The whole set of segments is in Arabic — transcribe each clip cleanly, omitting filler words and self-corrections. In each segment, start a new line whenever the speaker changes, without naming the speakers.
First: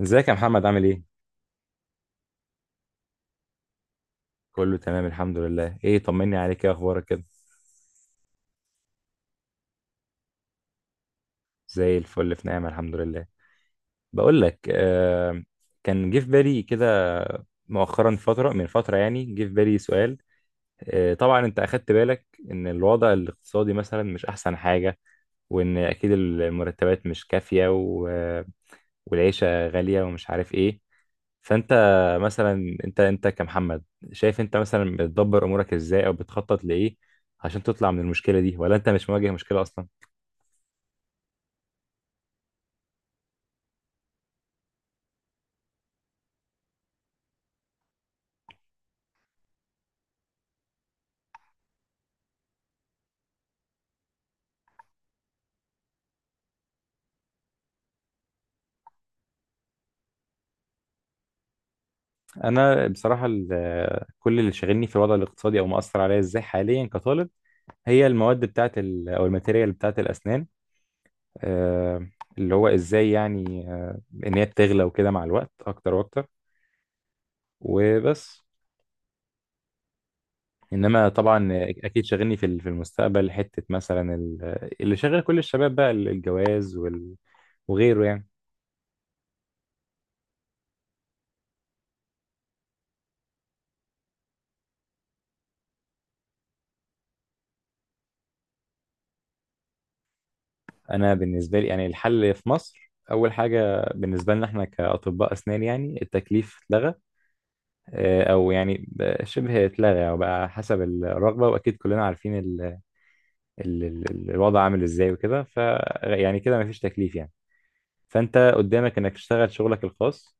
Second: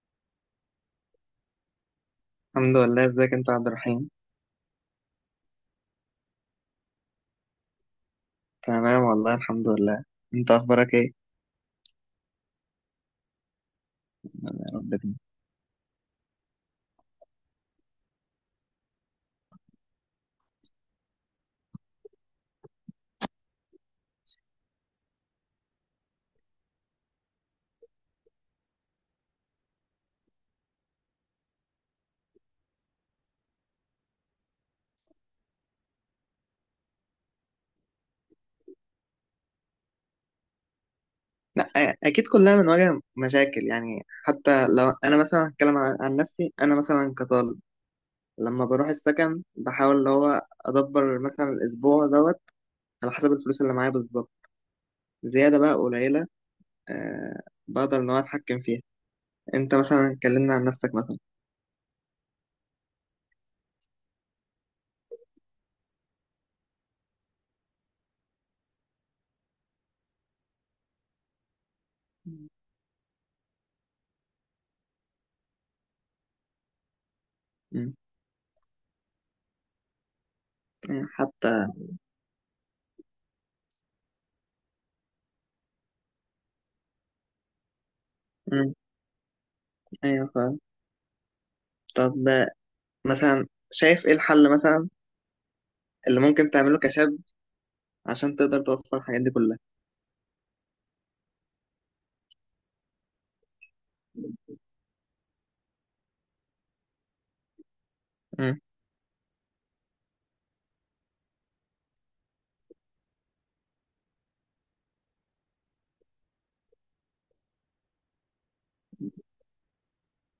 ازيك يا محمد؟ عامل ايه؟
الحمد لله. ازيك انت يا عبد الرحيم؟
كله تمام، الحمد لله. ايه، طمني عليك، ايه اخبارك كده؟
تمام والله الحمد لله. انت اخبارك ايه؟
زي الفل، في نعمة الحمد لله. بقول لك
يا رب دايما.
كان جه في بالي كده، مؤخرا فترة من فترة يعني جه في بالي سؤال. طبعا انت اخدت بالك ان الوضع الاقتصادي مثلا مش احسن حاجة، وان اكيد المرتبات مش كافية، والعيشة غالية ومش عارف ايه. فانت مثلا انت كمحمد، شايف انت مثلا بتدبر امورك ازاي او بتخطط لايه عشان تطلع من المشكلة دي، ولا انت مش مواجه مشكلة اصلا؟
لا اه، اكيد كلنا بنواجه مشاكل، يعني حتى لو انا مثلا هتكلم عن نفسي، انا مثلا كطالب لما بروح السكن بحاول اللي هو ادبر مثلا الاسبوع دوت على حسب الفلوس اللي معايا بالظبط، زياده بقى قليله أه بقدر ان هو اتحكم فيها. انت مثلا اتكلمنا عن نفسك مثلا.
انا بصراحه كل اللي شاغلني في الوضع الاقتصادي او مأثر عليا ازاي حاليا كطالب هي المواد بتاعه او الماتيريال بتاعه الاسنان. آه، اللي هو ازاي يعني، ان هي بتغلى وكده مع الوقت اكتر واكتر
مم.
وبس. انما
مم.
طبعا
حتى
اكيد شاغلني في في المستقبل، حته مثلا اللي شاغل كل الشباب بقى الجواز وغيره يعني.
مم. ايوه فاهم. طب مثلا، شايف ايه الحل مثلا اللي ممكن تعمله كشاب عشان تقدر توفر الحاجات دي كلها؟
انا بالنسبه لي يعني الحل في مصر اول حاجه بالنسبه لنا احنا كاطباء اسنان يعني التكليف اتلغى. او
مم.
يعني بقى شبه اتلغى او بقى حسب الرغبه، واكيد كلنا عارفين ال الوضع عامل ازاي وكده. ف يعني كده مفيش تكليف يعني، فانت قدامك انك تشتغل شغلك الخاص.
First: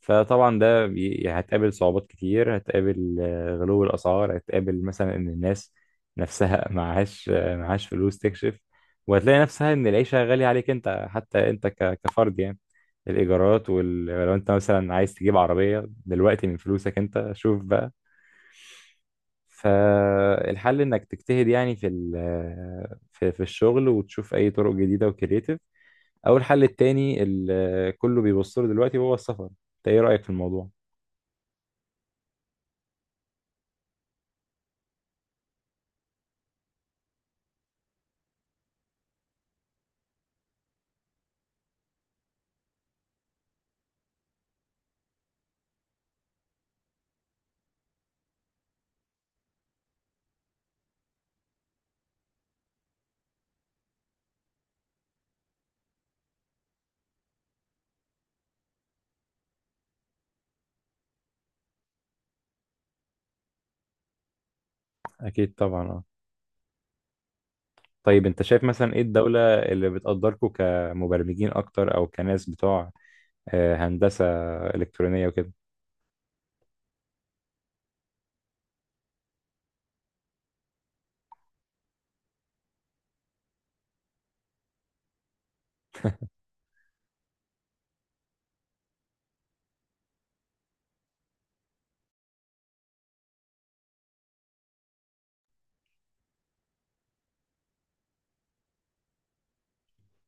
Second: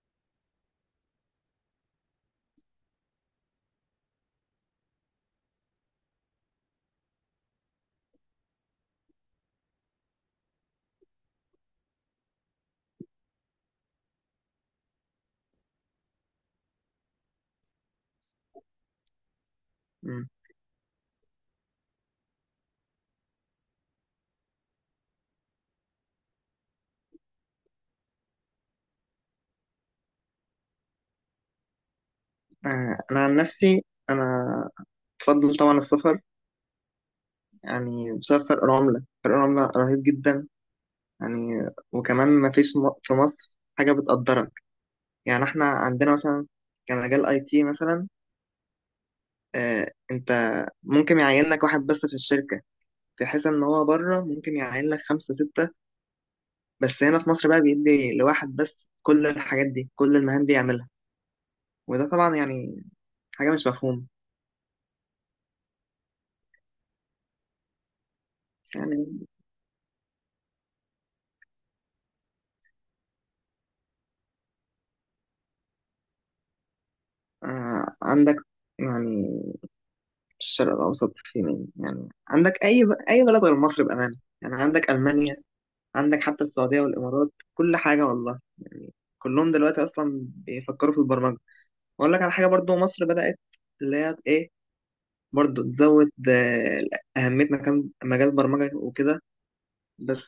فطبعا ده هتقابل صعوبات كتير، هتقابل غلو الأسعار، هتقابل مثلا إن الناس نفسها معهاش معهاش فلوس تكشف، وهتلاقي نفسها إن العيشة غالية عليك أنت، حتى أنت كفرد يعني. الإيجارات، ولو أنت مثلا عايز تجيب عربية دلوقتي من فلوسك أنت شوف بقى.
مم.
فالحل إنك تجتهد يعني في في الشغل، وتشوف أي طرق جديدة وكريتيف، أو الحل التاني اللي كله بيبص له دلوقتي هو السفر. أنت إيه رأيك في الموضوع؟
آه، أنا عن نفسي أنا بفضل طبعا السفر، يعني بسبب فرق العملة. فرق العملة رهيب جدا. يعني وكمان ما فيش في مصر حاجة بتقدرك، يعني احنا عندنا مثلا كمجال اي تي مثلا، آه، انت ممكن يعينك واحد بس في الشركة، في حيث ان هو بره ممكن يعين لك خمسة ستة، بس هنا في مصر بقى بيدي لواحد بس كل الحاجات دي، كل المهام دي يعملها. وده طبعا يعني حاجة مش مفهومة.
اكيد طبعا، اه. طيب انت شايف مثلا ايه
يعني.
الدولة اللي بتقدركم كمبرمجين اكتر، او كناس بتوع هندسة الكترونية وكده؟
آه، عندك يعني الشرق الأوسط فين؟ يعني عندك أي بلد غير مصر بأمانة، يعني عندك ألمانيا، عندك حتى السعودية والإمارات، كل حاجة والله. يعني كلهم دلوقتي أصلا بيفكروا في البرمجة. وأقول لك على حاجة، برضو مصر بدأت اللي هي إيه، برضو تزود آه، أهميتنا كم مجال البرمجة وكده، بس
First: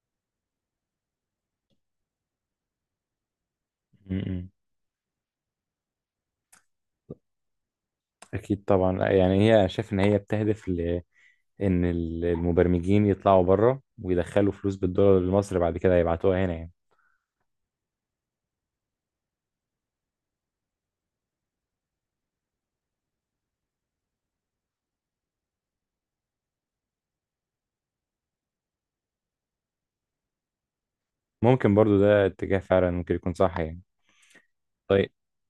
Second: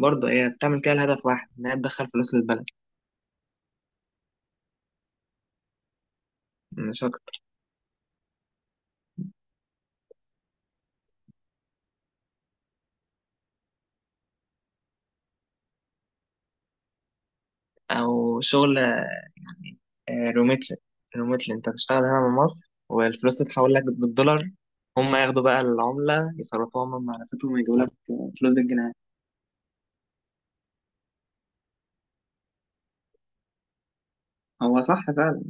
برضه هي بتعمل كده لهدف واحد، إنها تدخل فلوس للبلد،
م-م.
مش أكتر.
اكيد طبعا، لا، يعني هي أنا شايف ان هي بتهدف ل ان المبرمجين يطلعوا بره ويدخلوا فلوس بالدولار لمصر، بعد كده يبعتوها هنا يعني.
أو شغل آه، روميتل. روميتل، انت هتشتغل هنا من مصر والفلوس تتحول لك بالدولار، هم ياخدوا بقى العملة يصرفوها هم من معرفتهم ويجيبوا لك فلوس بالجنيه.
ممكن برضو ده اتجاه فعلا ممكن يكون صح يعني.
هو صح
طيب.
فعلا.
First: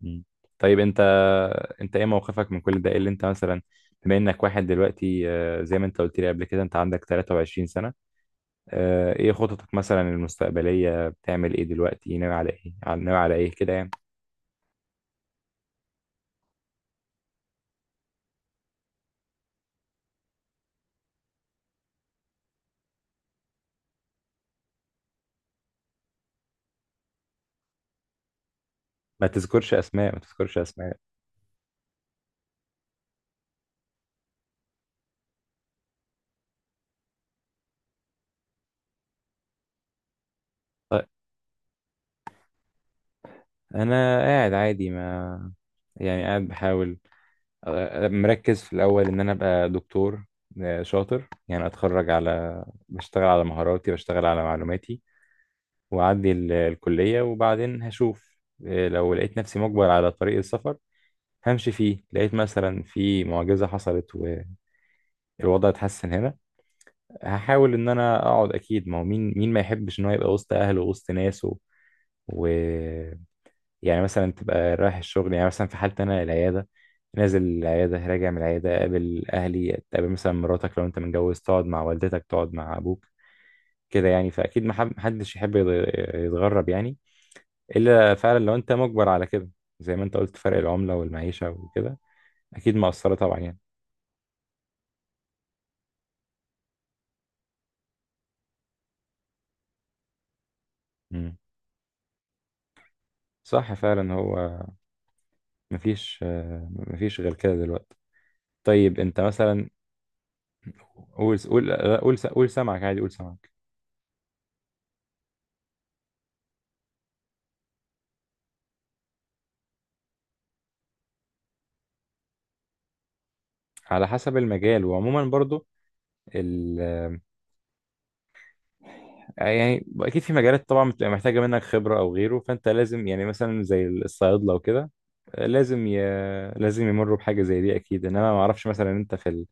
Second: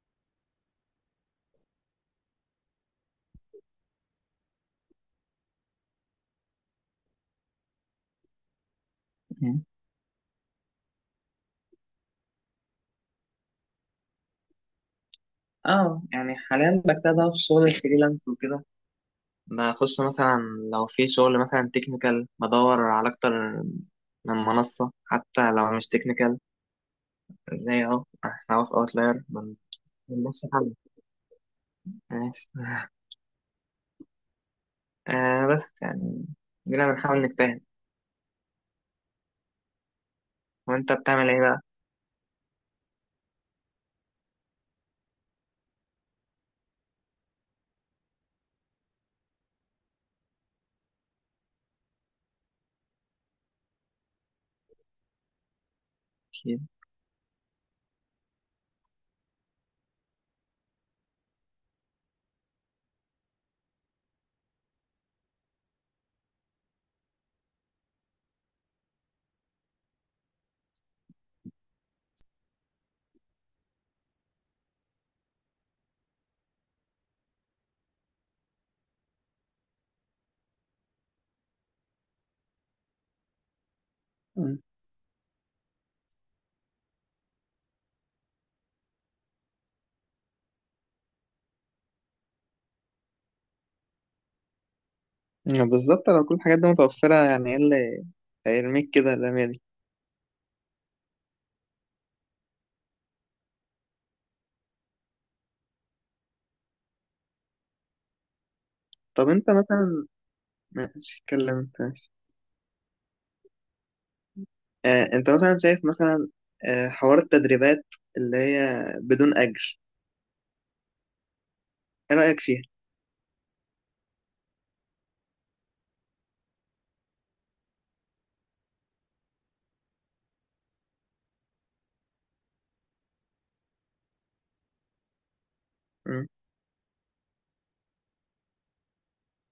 م. طيب انت ايه موقفك من كل ده؟ ايه اللي انت مثلا، بما انك واحد دلوقتي، زي ما انت قلت لي قبل كده انت عندك 23 سنة. ايه
مم.
خططك مثلا المستقبلية؟ بتعمل ايه دلوقتي؟ ناوي على ايه، ناوي على ايه كده يعني؟
اه يعني حاليا بكتبها في شغل الفريلانس وكده، بخش مثلا لو في شغل مثلا تكنيكال بدور على اكتر من منصة، حتى لو مش تكنيكال، زي اهو احنا أهو في اوتلاير
ما
من
تذكرش اسماء، ما
نفس
تذكرش
حل.
اسماء.
ماشي آه بس يعني جينا بنحاول نجتهد. وانت
طيب،
بتعمل ايه بقى؟
انا قاعد عادي ما، يعني قاعد بحاول، مركز في الاول ان انا ابقى دكتور شاطر يعني، اتخرج، على بشتغل على مهاراتي، بشتغل على معلوماتي، واعدي
أكيد.
الكلية وبعدين هشوف. لو لقيت نفسي مجبر على طريق السفر همشي فيه. لقيت مثلا في معجزة حصلت والوضع اتحسن هنا، هحاول ان انا اقعد. اكيد ما هو مين ما يحبش ان هو يبقى وسط اهله ووسط ناسه، و يعني مثلا تبقى رايح الشغل، يعني مثلا في حالتي انا العياده، نازل العياده، راجع من العياده، اقابل اهلي، اقابل مثلا مراتك لو انت متجوز، تقعد مع والدتك، تقعد مع ابوك. كده يعني، فاكيد ما حب- محدش يحب يتغرب يعني، الا فعلا لو انت مجبر على كده، زي ما انت قلت. فرق العمله والمعيشه وكده اكيد مأثره طبعا يعني.
يعني بالظبط لو كل الحاجات دي متوفرة، يعني ايه اللي هيرميك كده الرمية دي؟
مم. صح فعلا. هو مفيش، مفيش غير كده دلوقتي. طيب انت
طب انت
مثلا،
مثلا ماشي،
قول
اتكلم
قول
انت
لا،
ماشي.
قول قول سمعك عادي، قول سمعك.
آه انت مثلا شايف مثلا آه حوار التدريبات اللي هي بدون أجر، ايه رأيك فيها؟
على حسب المجال، وعموما برضو ال يعني اكيد في مجالات طبعا بتبقى محتاجه منك خبره او غيره، فانت لازم يعني مثلا زي الصيادله وكده لازم
مم،
لازم يمروا بحاجه زي دي اكيد. انما ما اعرفش مثلا انت في ال...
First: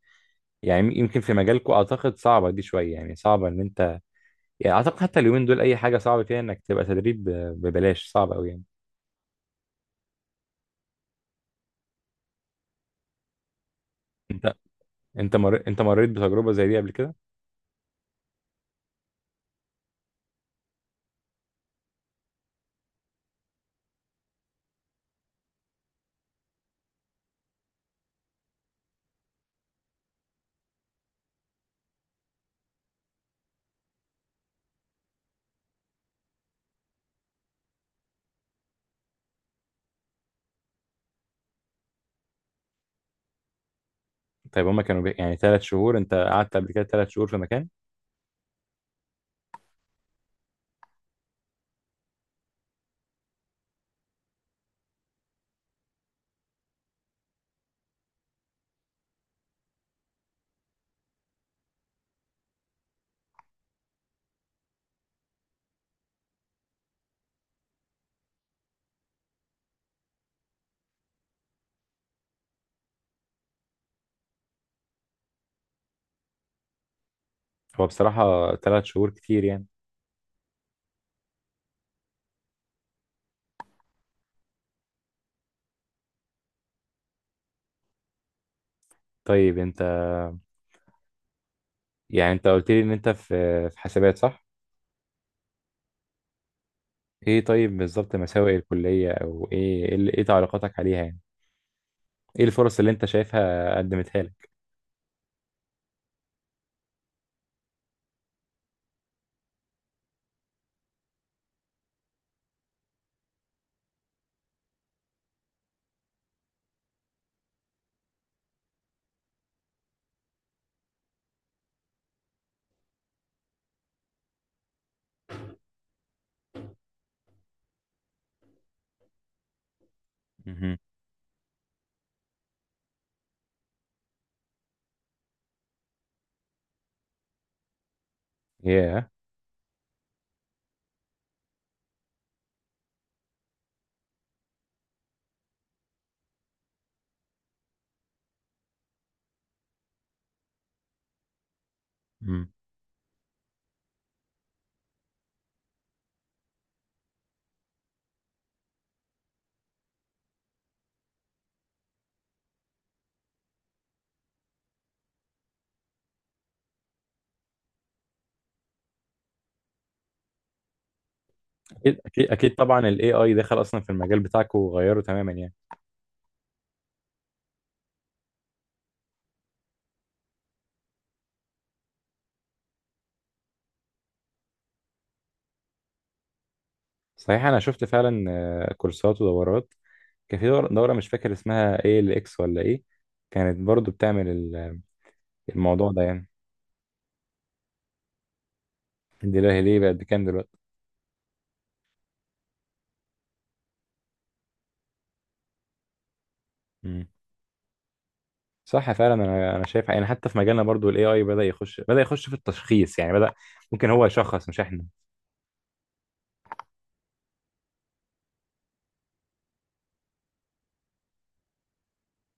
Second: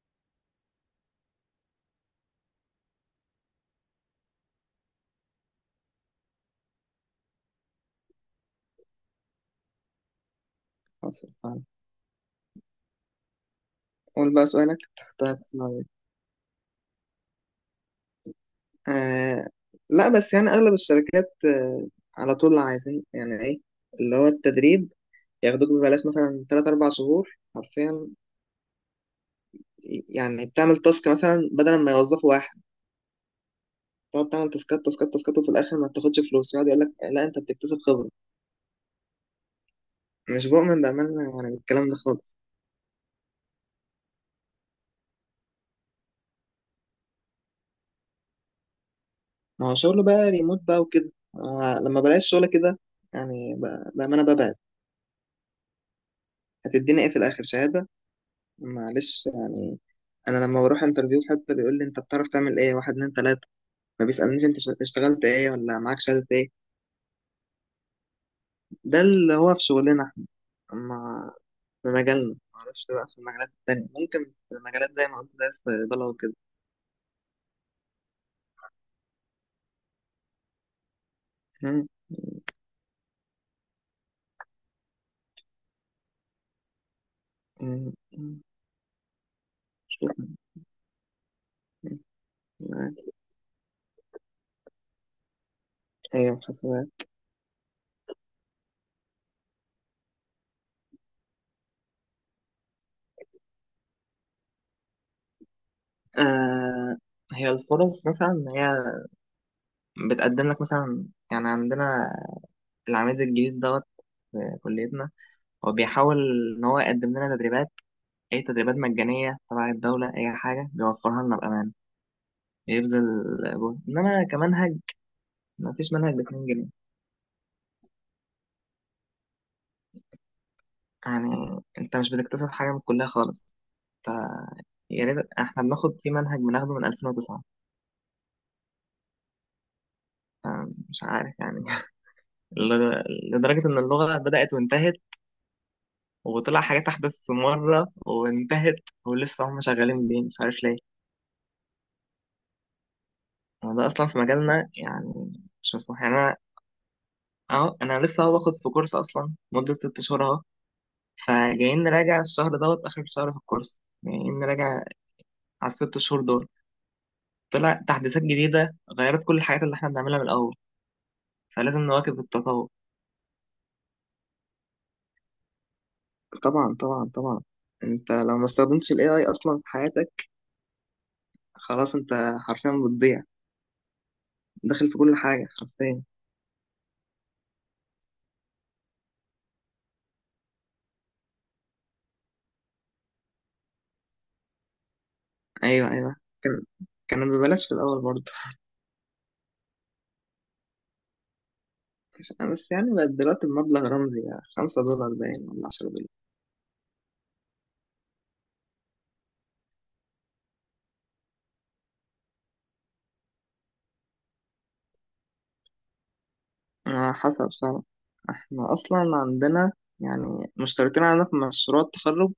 يعني يمكن في مجالكم اعتقد صعبه دي شويه، يعني صعبه ان انت يعني، اعتقد حتى اليومين دول اي حاجه صعبه فيها انك تبقى تدريب ببلاش صعبه قوي يعني.
حصل فعلا. قول بقى
انت
سؤالك، تحت هتسمع
انت
إيه.
مريت بتجربه زي دي قبل كده؟
آه لا، بس يعني أغلب الشركات آه، على طول عايزين يعني ايه اللي هو التدريب. ياخدوك ببلاش مثلا تلات أربع شهور حرفيا، يعني بتعمل تاسك مثلا بدل ما يوظفوا واحد، تقعد تعمل تاسكات تاسكات تاسكات، وفي الاخر ما بتاخدش فلوس. يقعد يقول لك لا انت بتكتسب خبره. مش بؤمن بامانه يعني بالكلام ده خالص.
طيب هما كانوا بي... يعني 3 شهور انت قعدت قبل كده 3 شهور في مكان؟
ما هو شغل بقى ريموت بقى وكده، آه، لما بلاقي الشغل كده يعني بامانه ببعد. هتديني ايه في الاخر؟ شهاده؟ معلش يعني. انا لما بروح انترفيو حتى بيقول لي انت بتعرف تعمل ايه، واحد اتنين تلاته، ما بيسالنيش انت اشتغلت ايه ولا معاك شهاده ايه. ده اللي هو في شغلنا احنا، ما في مجالنا. معرفش بقى في المجالات التانية، ممكن في المجالات زي ما قلت زي الصيدلة وكده.
هو بصراحة 3 شهور كتير يعني.
مم. مم. مم.
طيب انت، يعني انت قلت لي ان
معاك.
انت في حسابات صح؟
ايوه حاسبات.
ايه طيب بالظبط مساوئ الكلية او ايه؟ ايه إيه تعليقاتك عليها يعني؟ ايه الفرص اللي انت شايفها قدمتها لك؟
آه، هي الفرص مثلا هي بتقدم لك مثلا، يعني عندنا العميد الجديد دوت في كليتنا، هو بيحاول ان هو يقدم لنا تدريبات، اي تدريبات مجانيه تبع الدوله، اي حاجه بيوفرها لنا بامان. بيبذل جهد، انما كمنهج ما فيش منهج. ب 2 جنيه
مهم.
يعني انت مش بتكتسب حاجه من الكليه خالص. ف يا ريت. احنا بناخد في منهج بناخده من 2009.
ياه.
ف- مش عارف يعني لدرجه ان اللغه بدات وانتهت، وطلع حاجات أحدث مرة وانتهت، ولسه هم شغالين بيه مش عارف ليه.
مم.
هو ده أصلا في مجالنا يعني مش مسموح. يعني أنا أهو، أنا لسه أهو باخد في كورس أصلا مدة 6 شهور أهو، فجايين نراجع الشهر دوت آخر شهر في الكورس، جايين نراجع على الـ6 شهور دول، طلع تحديثات جديدة غيرت كل الحاجات اللي إحنا بنعملها من الأول. فلازم
اكيد
نواكب
اكيد اكيد
التطور.
طبعا. الاي اي دخل اصلا في المجال بتاعك وغيره تماما يعني.
طبعا طبعا طبعا. انت لو ما استخدمتش الاي اي اصلا في حياتك، خلاص انت حرفيا بتضيع. داخل في كل حاجه حرفيا.
صحيح، انا شفت فعلا كورسات ودورات. كان في دورة مش فاكر اسمها ايه، الاكس ولا ايه، كانت برضو بتعمل
ايوه
الموضوع ده
ايوه،
يعني.
كان، كان ببلاش في الاول برضه
دلوقتي ليه بقت بكام دلوقتي؟
بس يعني بقت دلوقتي بمبلغ رمزي، يعني $5 باين، ولا $10.
مم. صح فعلا. انا شايف يعني حتى في مجالنا برضو الاي اي بدأ يخش، بدأ يخش في التشخيص يعني، بدأ ممكن هو يشخص مش احنا.
على حسب فعلا. احنا اصلا عندنا يعني مشتركين عندنا في مشروع التخرج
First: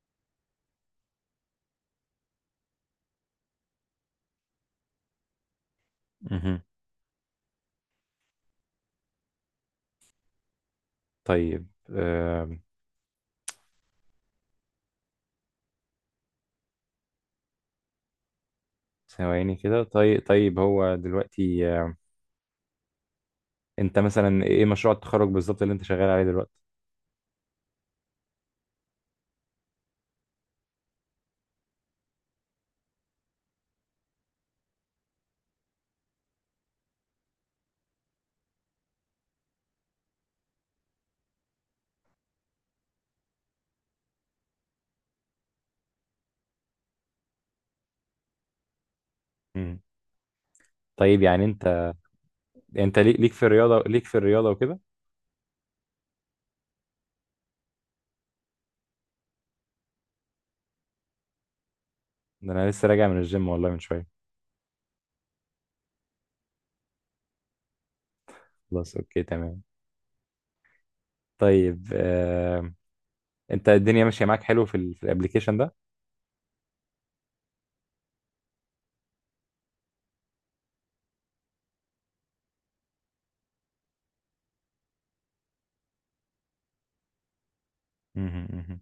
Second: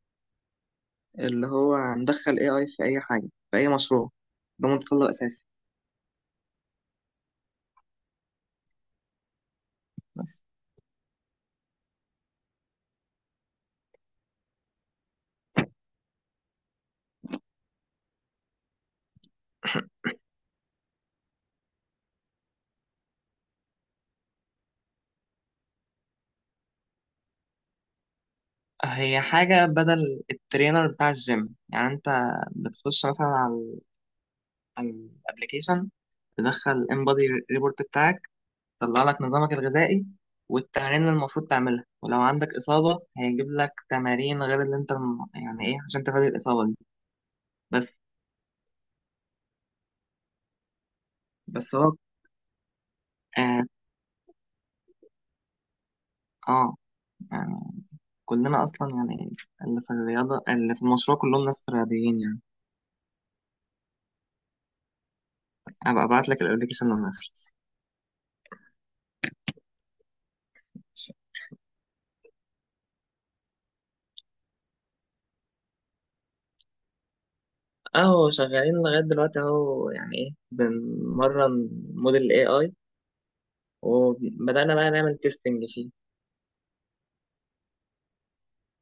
اللي هو هندخل اي اي في اي حاجة في اي مشروع. ده متطلب اساسي.
مهم.
بس.
طيب ثواني كده. طيب طيب هو دلوقتي، انت مثلا ايه مشروع التخرج بالظبط اللي انت شغال عليه دلوقتي؟
هي حاجة بدل الترينر بتاع الجيم، يعني انت بتخش مثلا على على الابليكيشن، تدخل انبادي ريبورت بتاعك، طلع لك نظامك الغذائي والتمارين اللي المفروض تعملها، ولو عندك إصابة هيجيب لك تمارين غير اللي أنت يعني إيه، عشان تغير الإصابة دي. بس.
مم. طيب يعني
بس
انت،
هو
انت
آه,
ليك في الرياضة وكده.
آه يعني كلنا أصلا يعني اللي في الرياضة، اللي في المشروع كلهم ناس رياضيين يعني.
ده انا لسه راجع من الجيم والله من شوية.
أبقى أبعت لك الأبلكيشن لما يخلص.
خلاص، اوكي تمام. طيب انت الدنيا ماشية معاك حلو في في الابليكيشن ده؟
أهو شغالين لغاية دلوقتي أهو، يعني إيه، بنمرن موديل ال AI، وبدأنا بقى نعمل تيستنج فيه.
مهم. مهم.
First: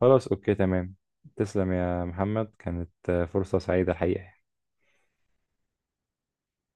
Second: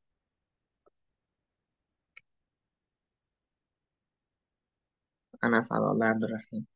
خلاص أوكي تمام. تسلم يا محمد، كانت فرصة سعيدة الحقيقة.
أنا أسعد والله يا عبد الرحيم.